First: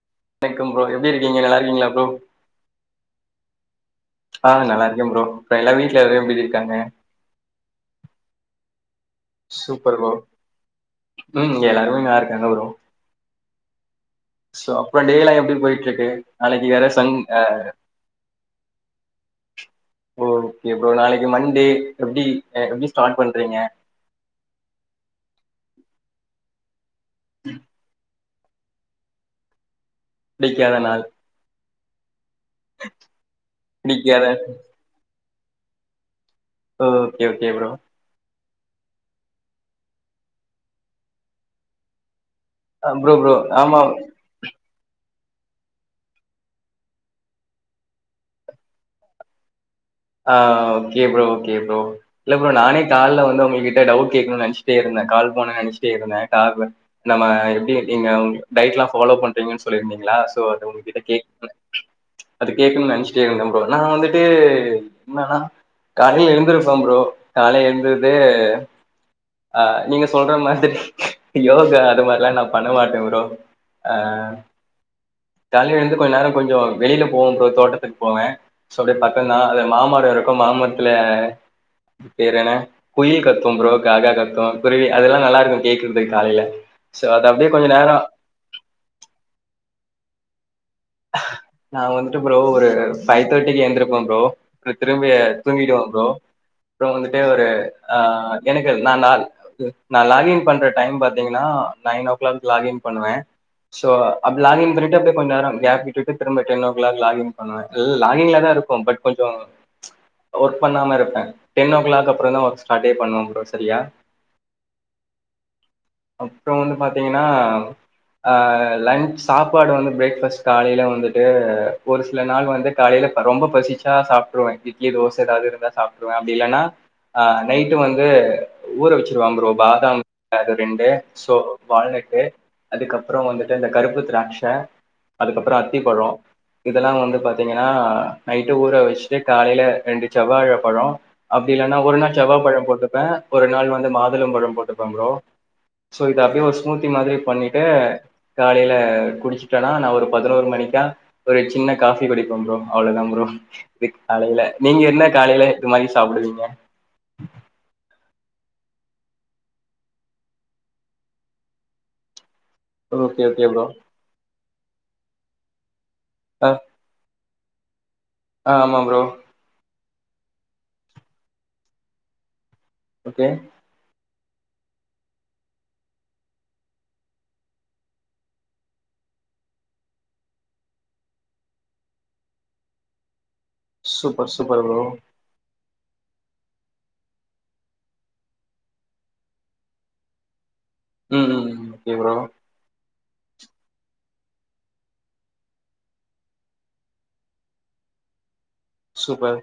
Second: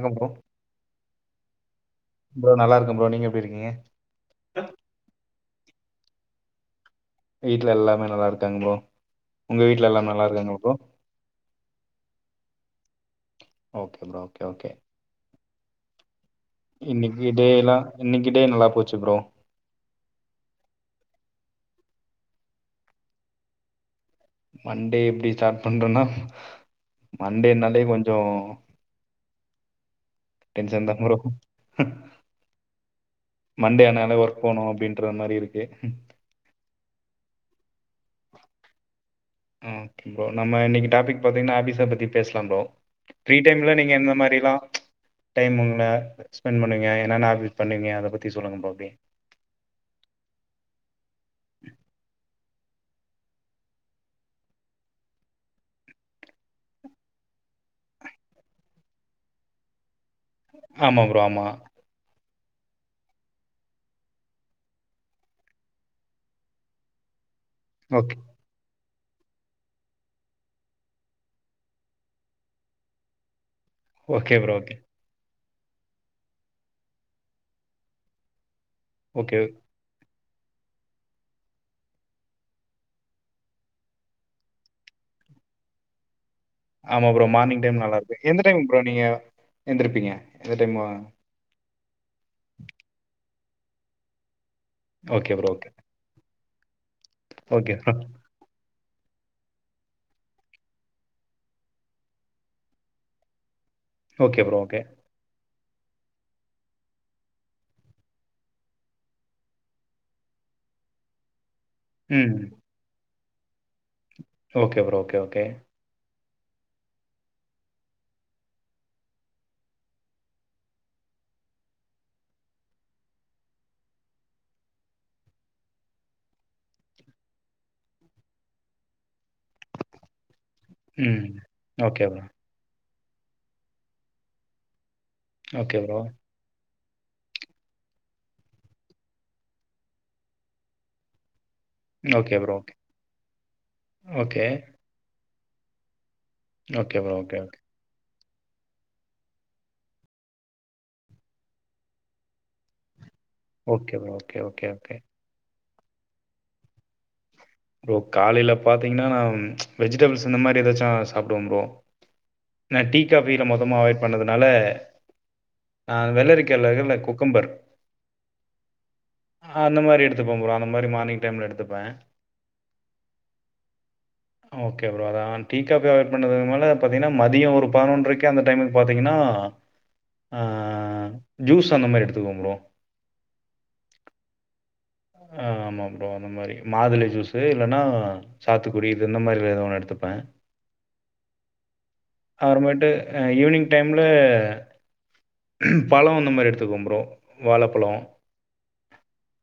ங்க ப்ரோ வணக்கம் ப்ரோ எப்டி இருக்கீங்க நல்லா இருக்கீங்களா ப்ரோ நல்லாருக்கே ப்ரோ நீங்க எப்டி இருக்கீங்க? ஆ நல்லாருக்கே ப்ரோ இப்ப எல்லா வீட்ல எல்லா எப்டி ஜி இருக்காங்க? வீட்ல எல்லாமே நல்லாருக்காங் ப்ரோ உங்க வீட்ல சூப்பர் எல்லாமே ப்ரோ நல்லா இருக்காங்க ப்ரோ ம் எல்லாருமே நல்லாருக்காங்க bro okay bro okay okay so அப்றொ டே லா எப்டி போயிட்ருக்கு நாளைக்கு வேற சன் இன்னைக்கு ஆ டேலாம் இன்னைக்கு டே நல்லா போச்சு ப்ரோ ஓகே ப்ரோ நாளைக்கு மன்டே வீக் எப்டி எப்டி ஸ்டார்ட் பண்றீங்க? மன்டே எப்டி ஸ்டார்ட் பண்றன்னா மன்டேன்னாலே கொஞ்சோ பிடிக்காத டென்சன் தா நாள் ப்ரோ ம் மண்டே ஆனாலே பிடிக்காத ஒர்க் போனு அப்டின்ற மாரி இரு க்கு ஒ okay okay bro okay bro நம்ம இன்னக்கி டாபிக் பாத்தீங்னா ஆஃபிஸ பத்தி பேச லாம் ப்ரோ ப்ரோ ஃப்ரீ ப்ரோ டைம்ல ஆமா நீங்க எந்த மாரிலா டைமுங்ளா ஸ்பெண்ட் பண்ணுவிங்க என்னென்ன ஹாபிட் பண்ணுவிங்க அத பத்தி சொல்லுங்க ப்ரோ அப்டியே ஆ ஓகே ப்ரோ ஓகே ப்ரோ இல்ல ப்ரோ நானே கால்ல வந்து உங்ககிட்ட டவுட் கேக்கணுன் நென்ச்சிட்டே இருந்தே கால் பண்ணு நென்ச்சிட்டே இருந்தே [unintelligible] நம்ம எப்டி இங்க டயட்லா ஃபாலோ பண்றீங்கன் சொல்லிருந்தீங்ளா சோ அத ஆமா உங்ககிட்ட ப்ரோ ஆமா கேக்றே அது கேக்ணுன் நென்ச்சுட்டே இருந்த ப்ரோ நா வந்துட்டு என்னானா காலைல எந்திரிப்பே ப்ரோ கால்ல எந்துடே ஓகே ஆ நீங்க சொல்ற மாரி யோகா அது மார்லா நா பண்ண மாட்டே ப்ரோ ஓகே ப்ரோ ஓகே ஜாலியா எழுந்து கொஞ் நேர கொஞ்சொ வெளில போவ ப்ரோ தோட்டத்துக் போவே சோ அப்டே பக்கந்தா ஓகே அத மரொ இருக்கு மாமரத்துல பேரு என குயில் கத்தும் ப்ரோ காக்கா கத்து குருவி அதெல்லா நல்லாருக்கு கேக்கற்துக் காலைல ஆமா ப்ரோ மார்னிங் டைம் நல்லாருக்கு எந்த டைம் ப்ரோ நீங்க எந்திருப்பீங்க? எந்த டைமா நா வந்துட்டு ப்ரோ ஒரு ஃபைவ் தேட்டிக்கு எந்திருப்ப ப்ரோ அப்ற திரும்பிய ஓகே ப்ரோ ஓகே தூங்கிடுவ ப்ரோ அப்ற வந்துட்டு ஒரு ஓகே ப்ரோ ஆ எனக் கு நா நான் நா லாகின் பண்ற டைம் பாத்தீங்கனா நைன் ஓ கிளாக் லாகின் பண்ணுவே சோ அப்டி ஓகே ப்ரோ லாகின் ஓகே பண்ணிட்டு அப்டியே கொஞ் நேரம் கேப் விட்டுட்டு திரும்ப டென் ஓ கிளாக் லாகின் பண்ணுவே லாகின்ல தா இருப்ப பட் கொஞ்சொ ஒர்க் பண்ணாம இருப்பே டென் ஓ கிளாக் ம் அப்புறந்தா ஒர்க் ஸ்டாட்டே பண்ணுவம் ப் ரோ சரியா ஓகே ப்ரோ ஓகே ஓகே அப்றொ வந்து பாத்தீங்னா அ லன்ச் சாப்பாடு வந்து பிரேக்ஃபஸ் காலைல வந்துட்டு ஒரு சில நாள் வந்து காலைல ரொம்ப பசிச்சா சாப்ட்ருவே இட்லி தோச எதாது இருந்தா சாப்ட்ருவே அப்டி இல்லன்னா அ நைட்டு வந்து ஊற வச்சுருவாம் ப்ரோ பாதம் அது ரெண்டு ம் சோ ஓகே ப்ரோ வால்நட்டு அதுக்கப் புறோ வந்துட்டு இந்த கருப்பு திராட்ச அதுக்கப்ற ஓகே ப்ரோ அத்திப்பழொ இதெல்லா வந்து பாத்தீங்கனா நைட்டு ஊற வச்சுட்டு காலைல ரெண்டு செவ்வாழ பழோ அப்டி இல்லன்னா ஒரு நாள் ஓகே செவ்வாப் ப்ரோ பழ ஓகே போட்டுப்பே ஒரு நாள் வந்து மாதுளம் ஓகே பழ போட்டுப்பே ப்ரோ சோ இத அப்டியே ஒரு ஸ்மூத்தி ஓகே ப்ரோ மாதிரி ஓகே ஓகே பண்ணிட்டு காலைல குடிச்சுட்டேனா நா ஒரு பதினோரு மணிக்கா ஒரு சின்ன காஃபி குடிப்பம் ப்ரோ அவ்ளதாம் ப்ரோ ஓகே இக் ப்ரோ ஓகே காலைல ஓகே நீங்க ஓகே என்ன காலைலே இது மாதிரி சாப்பிடுவீங்க காலையில பார்த்தீங்கன்னா நான் வெஜிடபிள்ஸ் இந்த மாதிரி ஏதாச்சும் சாப்பிடுவேன் ப்ரோ நான் டீ ஓகே காபி ஓகே லாம் ப்ரோ மொத்தமா அவாய்ட் பண்ணதுனால நான் வெள்ளரிக்கையில்ல்ல கு குக்கும்பர் ஆஹ் ஆமா ப்ரோ அந்த மாதிரி எடுத்துபேன் அந்தமாதிரி மார்னிங் டைம்ல எடுப்பேன் ஓகே ஓகே ப்ரோ அதான் டீ காப்பி அவைட் பண்ணதுக்கு மேல பார்த்தீங்கன்னா மதியம் ஒரு பதினொன்றரைக்கு அந்த டைமுக்கு பார்த்தீங்கன்னாஹ ஜூஸ் அந்த மாதிரி எடுத்துக்குவேன் ப்ரோ சூப்பர் சூப்பர் ப்ரோ ஆஹ் அப்புறம் அந்த மாதிரி மாதுளை ஜூஸ் இல்லைன்னா சாத்துக்குடி இது இந்த மாதிரில எத ஒண்ணு எடுத்துப்பேன் உம் உம் ஓகே ப்ரோ ஆ ஈவினிங் டைம்ல பழம் அந்த மாதிரி எடுத்துக்குவேன் ப்ரோ வாழைப்பழம் சூப்பர்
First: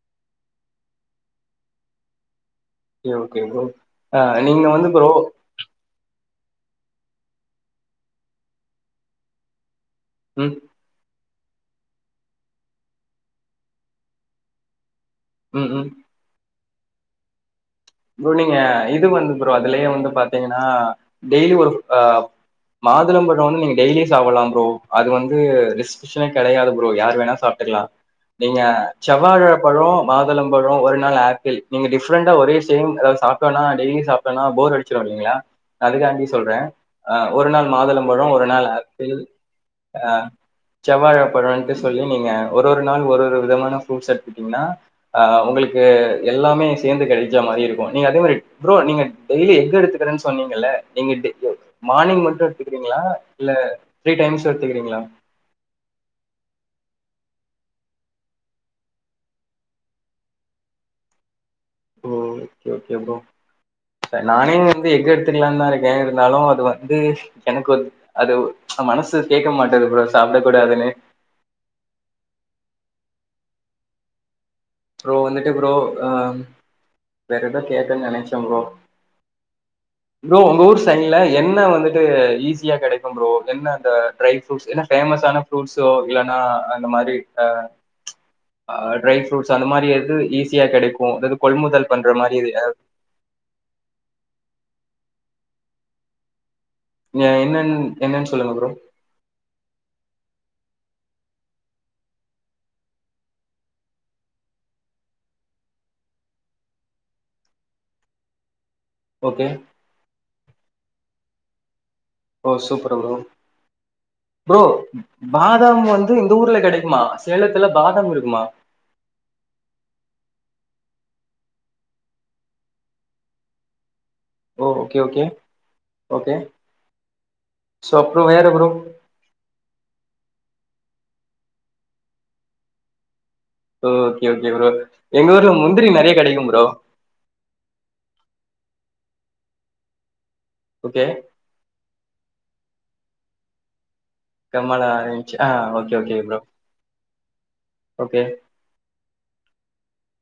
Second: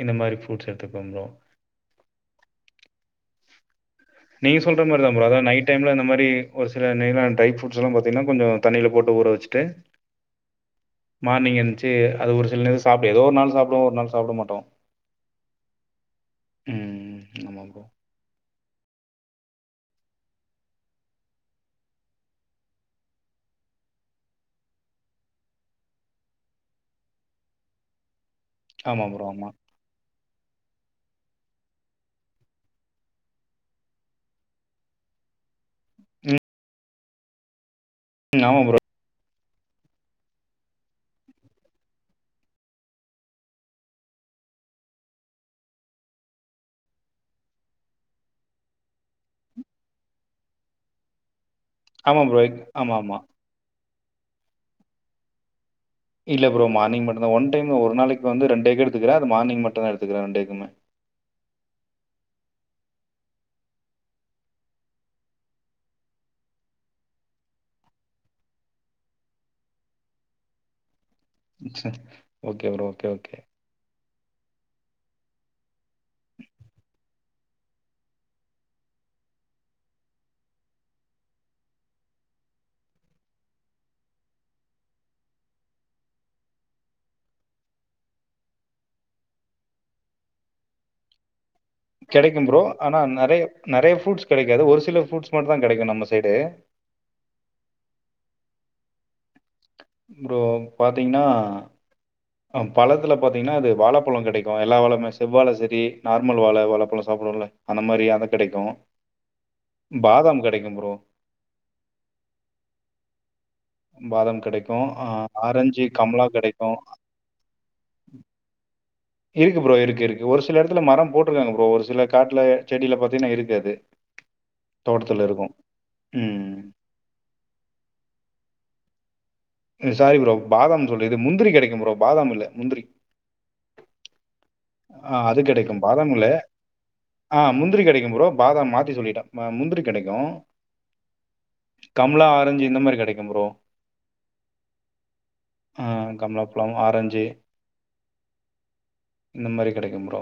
இந்த மாதிரி ப்ரூட்ஸ் எடுத்துக்குவோம் ப்ரோ ஓகே ஓகே ப்ரோ நீங்க சொல்ற மாதிரி தான் ப்ரோ அதாவது நைட் டைம்ல இந்த மாதிரி ஒரு சில நேரான ட்ரை ஃப்ரூட்ஸ் எல்லாம் பார்த்தீங்கன்னா கொஞ்சம் தண்ணில போட்டு ஊற வச்சிட்டு ம் மார்னிங் என்திருச்சு அது ஒரு சிலநேரம் சாப்பிட்டு ஏதோ ஒரு நாள் சாப்பிடுவோம் ஒரு நாள் சாப்பிட மாட்டோம் உம் உம் உஹம் ஆமா ப்ரோ ப்ரோ நீங்க இது வந்து ப்ரோ அதுலயே வந்து பாத்தீங்கன்னா டெய்லி ஒரு ஆஹ் மாதுள பழம் வந்து நீங்க டெய்லியும் சாப்பிடலாம் ப்ரோ அது வந்து ரிசவஷனே கிடையாது ப்ரோ யார் வேணா சாப்பிட்டுக்கலாம் நீங்க ஆமா ப்ரோ. செவ்வாழ ஆமா. பழம் மாதுளம்பழம் ஒரு நாள் ஆப்பிள் நீங்க டிப்ரெண்டா ஒரே டெய்லி அதாவது சாப்டோனாடெய்லி அதாவது சாப்டோனா போர் அடிச்சா அதுக்காண்டி ம். சொல்றேன் ஒரு நாள் மாதுளம் பழம் ஒரு ஆமா நாள் ப்ரோ. ஆப்பிள் அஹ் செவ்வழ பழம்ட்டு சொல்லி நீங்க ஒரு ஒரு நாள் ஒரு ஒரு விதமான ஃப்ரூட்ஸ் எத்துட்டீங்கன்னா அஹ் உங்களுக்கு எல்லாமே சேர்ந்து கிடைக்கும் அந்தமாதிரி இருக்கும் நீங்க அந்த மாதிரி ப்ரோ நீங்க டெய்லி எஃகு எடுத்துகிறனு சொன்னீங்களா நீங்க ஆமா மார்னிங் ப்ரோ. மட்டும் ஆமா, எடுத்துக்கிறீங்களா ஆமா. இல்ல த்ரீ டைம்ஸ் எடுத்துக்கிறீங்களா இல்ல ப்ரோ மார்னிங் மட்டு்ம் தான் ஒன் டைம் ஒரு நாளைக்கு வந்து ரெண்டு எக்கு எடுத்துக்கிறேன் அது மார்னிங் மட்டும் தான் எடுத்துக்கிறேன் ரெண்டு எக்குமே ஓ ஓகே ஓகே ப்ரோ நானே வந்து எங்க எடுத்துக்கலாம் தான் இருக்கேன் இருந்தாலும் அது வந்து எனக்கு வந்து அது மனசு கேட்க மாட்டது ப்ரோ சாப்ட கூடாதுன்னு ம் சரி okay bro okay okay bro வந்துட்டு ப்ரோ அஹ் வேற ஏதோ கேக்குன்னு நினைச்சேம் ப்ரோ ப்ரோ உங்க ஊர் சைன்ல என்ன வந்துட்டு ஈஸியா கெடைக்கும் ப்ரோ என்ன அந்த ட்ரை ப்ருட்ஸ் என்ன பேமஸான ப்ரூட்ஸோ இல்லன்னா அந்த மாதிரி ஹ்ஹ் ட்ரை ஃபுரூட்ஸ் து அந்த மாரி எது ஈஸியா கெடைக்கு அதது கெடைக்கும் ப்ரோ ஆனா நெறைய நெறைய ஃப்ரூட்ஸ் கெடைக்காது ஒரு சில ஃப்ரூட்ஸ் மட்டு தா கெடைக்கு நம்ம சைடு வ என்னன் என்னன் சொல்லுங்க ப்ரோ ப்ரோ பாத்தீங்னா அ பழத்துல பாத்தீங்னா அது வாழப்பழ கெடைக்கு எல்லா வாழப்மே செவ்வாழ செரி நார்மல் வாழ வாழப்பழ சாப்டுவோல்ல அந்த மாரி அதா கெடைக்கு ஓகே பாதாம் கெடைக்கும் ப்ரோ ஓ சூப்பரு ப்ரோ பாதாம் ப்ரோ கிடைக்கும். ஆ பாதாம் ஆரஞ்சு, வந்து கமலா இந்த ஊர்ல கிடைக்கும். கெடைக்குமா சேலத்துல பாதம் இருக்குமா இருக்கு ப்ரோ இருக்கு இருக்கு ஒரு சில எடத்துல மரம் போட்ருக்காங்க ப்ரோ ஒரு சில காட்ல செடில பாத்தீனா இருக்கு அது ஓ ஓகே ஓகே தோட்டத்துல இருக்கும். ஓகே ம். சோ அப்றொ வேற ப்ரோ ம் சாரி ப்ரோ பாதாம் சொல்ற இது முந்திரி கெடைக்கும் ப்ரோ பாதாம் இல்ல முந்திரி ஓ ஓகே ஓகே ப்ரோ ஆ எங்க அது ஊர்ல கிடைக்கும். முந்திரி நெறைய பாதாம் இல்ல. கெடைக்கும் ப்ரோ த்தி சொல்லிட்டே ம முந்திரி கெடைக்கு ஓகே கம்லா ஆரஞ்சு இந்த மாரி கெடைக்கும் ப்ரோ கம்மலா இருந்துச்சு ஆ ஓகே ஓகே ப்ரோ கம்லாப்ழம் ஆரஞ்சு ஓகே இந்த மாரி கெடைக்கும் ப்ரோ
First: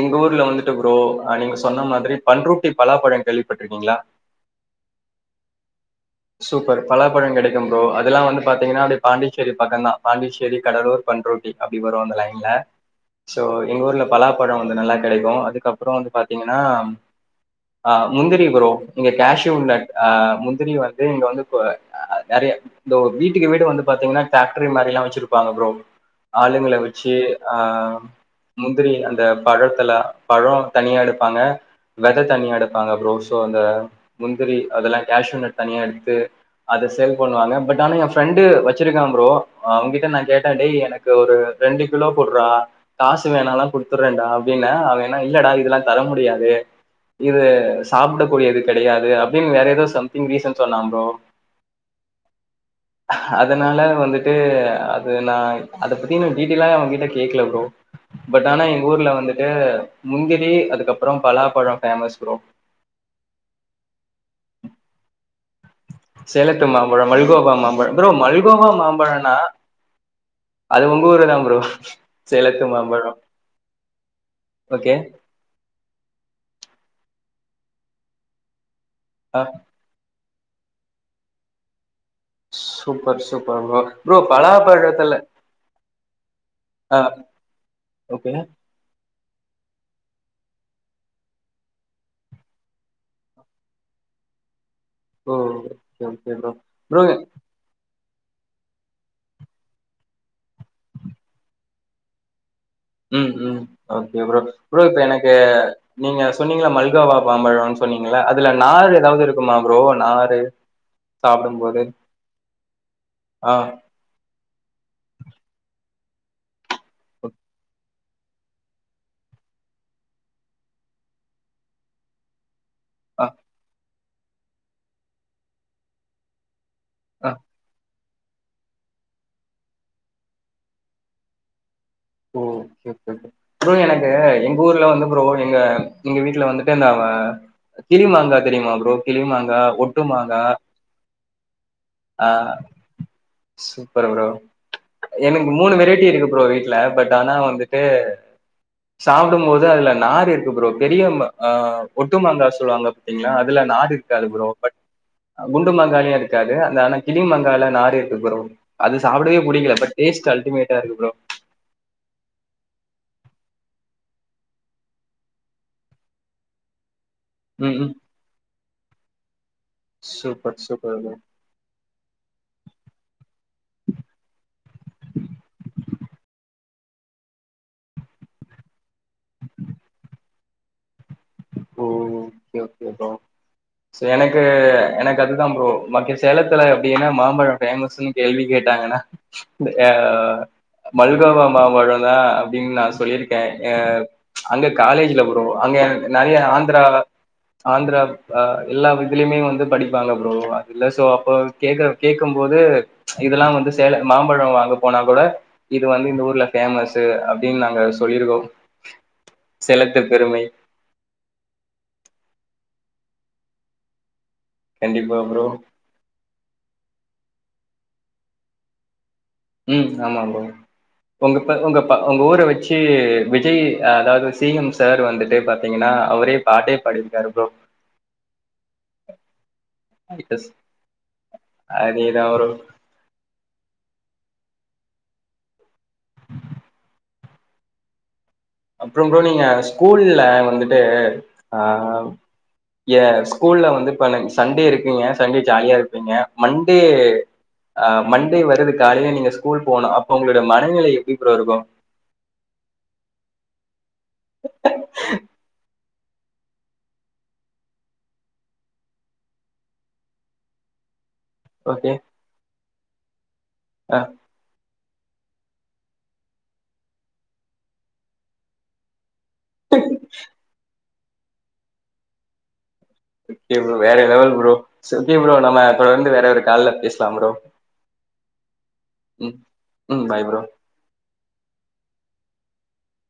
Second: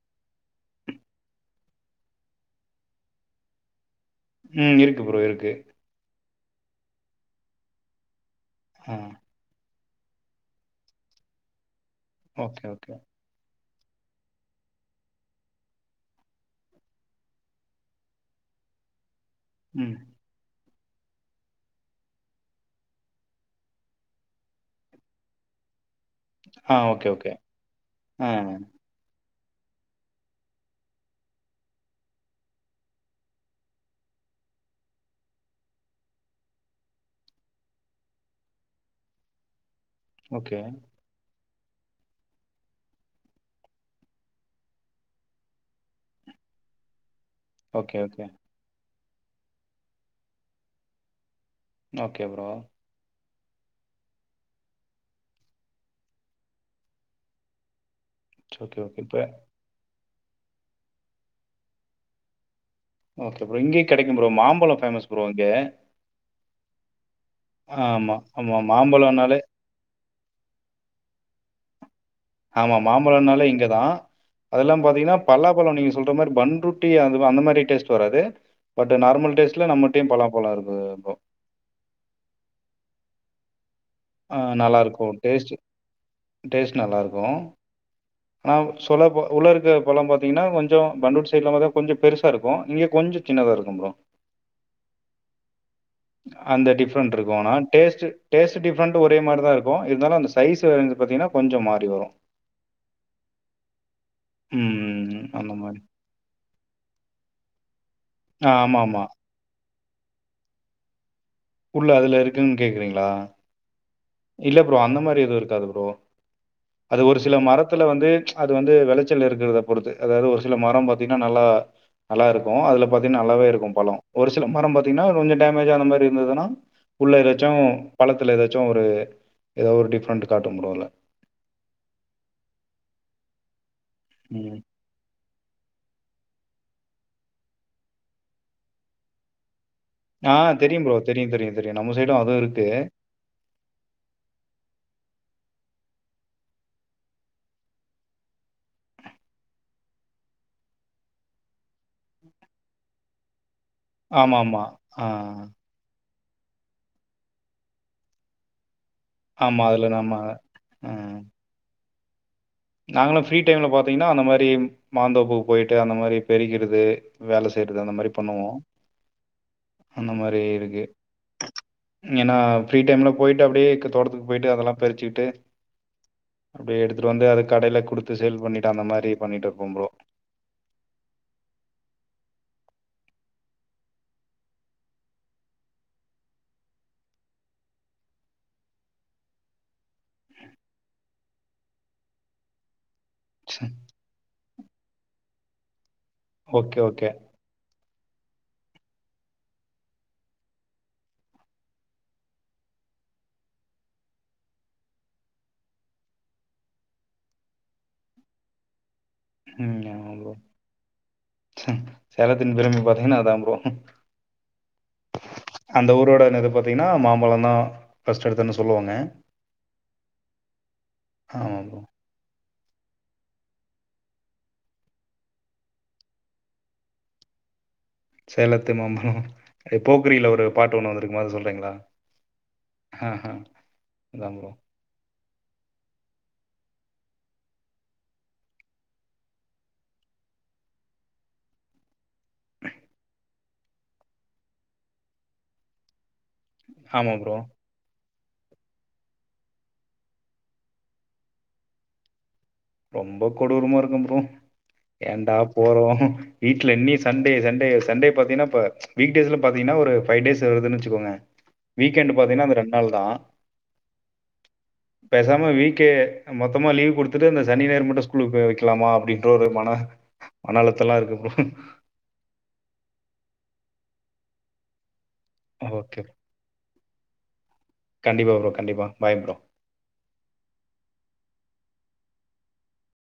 எங்க ஊர்ல வந்துட்டு ப்ரோ அ நீங்க சொன்ன மாதிரி பண்ருட்டி பலாப்பழ கேள்விப்பட்ருக்கீங்ளா? ம் இருக்கு ப்ரோ இருக்கு சூப்பர் பலாப்பழங் கெடைக்கும் ப்ரோ அதெல்லா வந்து பாத்தீங்கனா ஆ. அப்டே பாண்டிச்சேரி பக்கந்தா பாண்டிச்சேரி கடலூர் பண்ருட்டி அ ப்டி வரு அந்த லைன்ல ஓகே, ஓகே. சோ எங்க ஊர்ல பலாப்பழ வந்து நல்லா கெடைக்கு அதுக்கப்றொ வந்து பாத்தீங்கனா அ முந்திரி ப்ரோ இங்க கேஷுநட் ம். ஆ முந்திரி வ ந்து இங்க வந்து இப்ப அ நெறைய இந்த வீட்டுக்கு வீடு வந்து பாத்தீங்னா டேக்ட்ரி மாரில்லா வச்சிருப்பாங்க ப்ரோ ஆ ஆளுங்கள ஓகே, வச்சி ஓகே. ஆ ஆ. முந்திரி அந்த பழத்தெலா பழோ தனியா எடுப்பாங்க வெத தனியா எடுப்பாங்க ப்ரோ சோ அந்த முந்திரி அதெல்லா கேஷுநட் தனியா எடுத்து அத செல் பண்ணுவாங்க பட் ஆனா எ ஃப்ரெண்டு வச்சிருக்கா ப்ரோ அவங்கிட்ட நா கேட்டே ஓகே. டேய் எனக்கு ஒரு ரெண்டு கிலோ குட்றா காசு வேணாலா குடுத்துறேன்டா அப்டின்னே அவெ எனா இல்லடா இதுலா தர முடியாது இது ஓகே, ஓகே. சாப்டக்கூடியது கெடையா அப்டின் நெறய பேர் சம் டிங் ரீசன் சொண்ணாம் ப்ரோ ஓகே ப்ரோ அதனால வந்துட்டு அது நா அத பத்தி நா டீட்டெய்லா அவ கிட்ட கேக்கல ப்ரோ பட் இட்ஸ் ஆனா ஓகே, எங்க ஓகே. ஊர்ல இப்ப வந்துட்டு முந்திரி அதுக்கப்றோ பலாப்பழம் ஃபேமஸ் ப்ரோ ஓகே ப்ரோ இங்கேயே கெடைக்கு ப்ரோ மாம்பழம் பேஃமஸ் ப்ரோ இங்க சேலட்டு மாம்பழம் மல்கோவா மாம்பழம் ப்ரோ ஆமா, ஆமா. மல்கோபா மாம்பழம்னா மாம்பழம்னாலே அது ஒங்க ஊரு தா ப்ரோ சேலத்து ஆமா மாம்பழம் மாம்பழம்னாலே இங்கதா அதெல்லாம் ஓகே பாத்தீங்கன்னா பல்லாபழம் நீங்க சொல்ற மாதிரி பண்ருட்டி அ அந்த மாதிரி டேஸ்ட் வராது பட நார்மல் ஆ டேஸ்ல நம்மட்டையும் பலா பலா இருக்கு ப்ரோ சூப்பர் சூப்பர் வ ஆ நல்லா இருக்கு டேஸ்ட்டு டேஸ்ட் நல்லா ஆ இருக்கு ஓகே ஆனா சொல்ல போ உள்ள இருக்க பழம் பாத்தீங்கன்னா கொஞ்சோ பண்டூர் சைட் இல்லாம தா கொஞ்சோ பெருசாக இருக்கு இங்கே கொஞ்சோ சின்னதா இருக்கு ப்ரோ ப்ரோ ஓகே ஓகே அந்த ப்ரோ டிஃப்ரெண்ட் இருக்கு ஆனா டேஸ்ட்டு டேஸ்ட்டு டிஃப்ரண்ட் ஒரே மாரி தா இருக்கு இருந்தாலு அந்த சைஸ் வந்து பாத்தீங்கனா கொஞ்சோ மாறி வரு உம் உம் ஓகே ப்ரோ ப்ரோ இப்ப ம். எனக்கு அந்த மாரி. நீங்க சொன்னீங்களா மல்கோவா பாம்பழம் சொன்னீங்களா அதுல நார் ஆமாமா. ஏதாவது இருக்குமா ப்ரோ நாரு சாப்பிடும்போது உள்ள அதுல இருக்குன்னு கேக்குறீங்ளா ஆ இல்ல ப்ரோ அந்த மாதிரி எதுவு இருக்காது ப்ரோ அது ஒரு சில மரத்ல வந்து அது வந்து வெளச்சல் இருக்கிறத பொறுத்து அதாவது ஒரு சில மரம் பத்தீங்கன்னா நல்லா நல்லா இருக்கு ஆ அதுல பாத்திங்கனா ஆ நல்லாவே இருக்கு பழோ ஒரு சில மரம் பாத்தீங்கனா கொஞ்சோ டேமேஜ் ஆன மாதிரி இருந்ததுன்னா உள்ள ஆ ஏதாச்சு பழத்துல ஏதாச்சு ஒரு ஏதோ ஒரு டிஃப்ரெண்ட் காட்டும்ப்ரோ அதுல ஓ ஓகே ஓகே [unintelligible] எனக்கு ம். எங்க ஊர்ல வந்து ப்ரோ எங்க எங்க வீட்டுல வந்துட்டு இந்த கிளி மாங்கா தெரியுமா ப்ரோ கிளி மாங்கா ஒட் ட்டு மாங்க ஆ தெரியும் ப்ரோ. தெரியும் தெரியும் தெரியும். நம்ம சைடும் ஆ அதுவும் இருக்கு. சூப்பர் ப்ரோ எனக்கு மூணு வெரைட் [unintelligible] இருக்கு ப்ரோவி ல பட் ஆனா வந்துட்டு சாப்டும்போது அதுல நார் இருக்கு ப்ரோ பெரிய ஒட்டுமங்கா சொல்லுவாங்க பாத்தீங்களா அது இதுல நார் இருக்காது ப்ரோ ஆமாமா. பட ஆ குண்டு மாங்காளயுஇருக் இருக்காது அந் அனா கிளிமங்கால நார் இருக்கு ப்ரோ அது சாப்பிடவே ஆமா பிடிக்கல அதுல பட் நம்ம டேஸ்ட் அல்டிமேட்டா இருக்கு ப்ரோ நாங்களு ஃப்ரீ டைம்ல பாத்தீங்கன்னா அந்த மாரி மாந்தோப்புக்கு போயிட்டு அந்த மாரி பெருக்கிறது வேல செய்றது ம். அந்த மாதிரி பண்ணுவோ அந்த மாரி சூப்பர், இருக்கு சூப்பர் ப்ரோ. ஏன்னா ஃப்ரீ டைம்ல போயிட்டு அப்டியே தோட்டத்துக்கு போயிட்டு அதெல்லா பிறிச்சுக்கிட்டு அப்டியே எடுத்துட்டு வந்து அது கடய்ல குடுத்து சேல் பண்ணிட்டு அந்த மாரி பண்ணிட்டு இருக்கு ப்ரோ ஓ ஓகே ஓகே ப்ரோ சோ எனக்கு எனக்கு அதுதா ப்ரோ மக்கிய சேலத்துல அப்படின்னா மாம்பழம் ஃபேமஸ்ன்னு கேள்வி கேட்டாங்கன்னா எஆ மல்கோவா மாம்பழோ தா அப்டின்னாஸ் சொல்லிருக்கே அ அங்க காலேஜ்ல ப்ரோ அங்க என்க் நறையா ஓகே ஆந்திரா ஓகே ஆந்திரா அ எல்லா இதுலயுமே வந்து படிப்பாங்க ப்ரோ அது இல்ல சோ அப்ப கேக்க கேக்கம்போது இதெல்லா வந்து சேல மாம்பழோ வாங்க போனா கூட இது வந்து இந்த ஊர்ல பேமஸு அப்டின்னு நாங்க சொல்லிருக்கோ சேலத்து பெருமை ச சேலத்தின் பெருமை பார்த்தீங்கன்னா அதா ப்ரோ கண்டிப்பா ப்ரோ அந்த ஊரோட என்து பாத்தீங்கன்னா மாம்பழந் தா ஃபஸ்ட் எடுத்துன்ன சொல்லுவாங்க உ ஆமா ப்ரோ உங்க ஆமாம் உங்க ப்ரோ உங்க ஊர வச்சு சு விஜய் அதாவது சி எம் சார் வந்துட்டு பாத்தீங்கன்னா அவரே பாட்டே பாடிருக்காரு ப்ரோ சேலத்து மாம்பழெ போக்கிரில ஒரு எஸ் பாட்டு ஒண்ணு வந்திருக்குமே அத சொல்றீங்களா அதேதா ப்ரோ ஹ ஹ அதாம்ப்ரோ [unintelligible] அப்புறோ ப்றோ நீங்க ஸ்கூல்ல வந்துட்டு அ ஏ ஸ்கூல்ல வந்து சண்டே இருக்குங்க சண்டே ஜாலியா இருப்பீங்க மண்டே ஆமாம் ப்ரோ அ மண்டே வருது காலையில நீங்க ஸ்கூல் போனு அப்ப உங்களோட மனநிலை எப்டி ப்ரோ இருக்கு ரொம்ப கொடூரமா இருக்கு னு ஏன்டா போறோ வீட்ல இன்னே சண்டே சண்டே சண்டே பாத்தீங்கன்னா இப்ப வீ்க்டேஸ்ல பாத்தீங்கன்னா ஒரு ஃபைவ் டேஸ் வருதுன்னு வச்சுக்கோங்க வீக்கெண்டு பாத்தீங்கன்னா அந்த ரெண் னால் தா அ பேசாம வீக்கே மொத்தமா லீவ் குடுத்துட்டு அந்த சனி ஞாயிறு மட்டு ஸ்கூல்க்கு போயி வக்கலாம அப்டின்ட் டொரு மன மன அழுத் தலா இருக்கு வ் வேற லெவல் ப்ரோ ஓகே ப்ரோ நம்ம ஓகே. தொடர்ந்து வேற ஒரு கால்ல பேசலா ப்ரோ கண்டிப்பா ப்ரோ. கண்டிப்பா. Bye bro. ம் ம் பாய் பரோ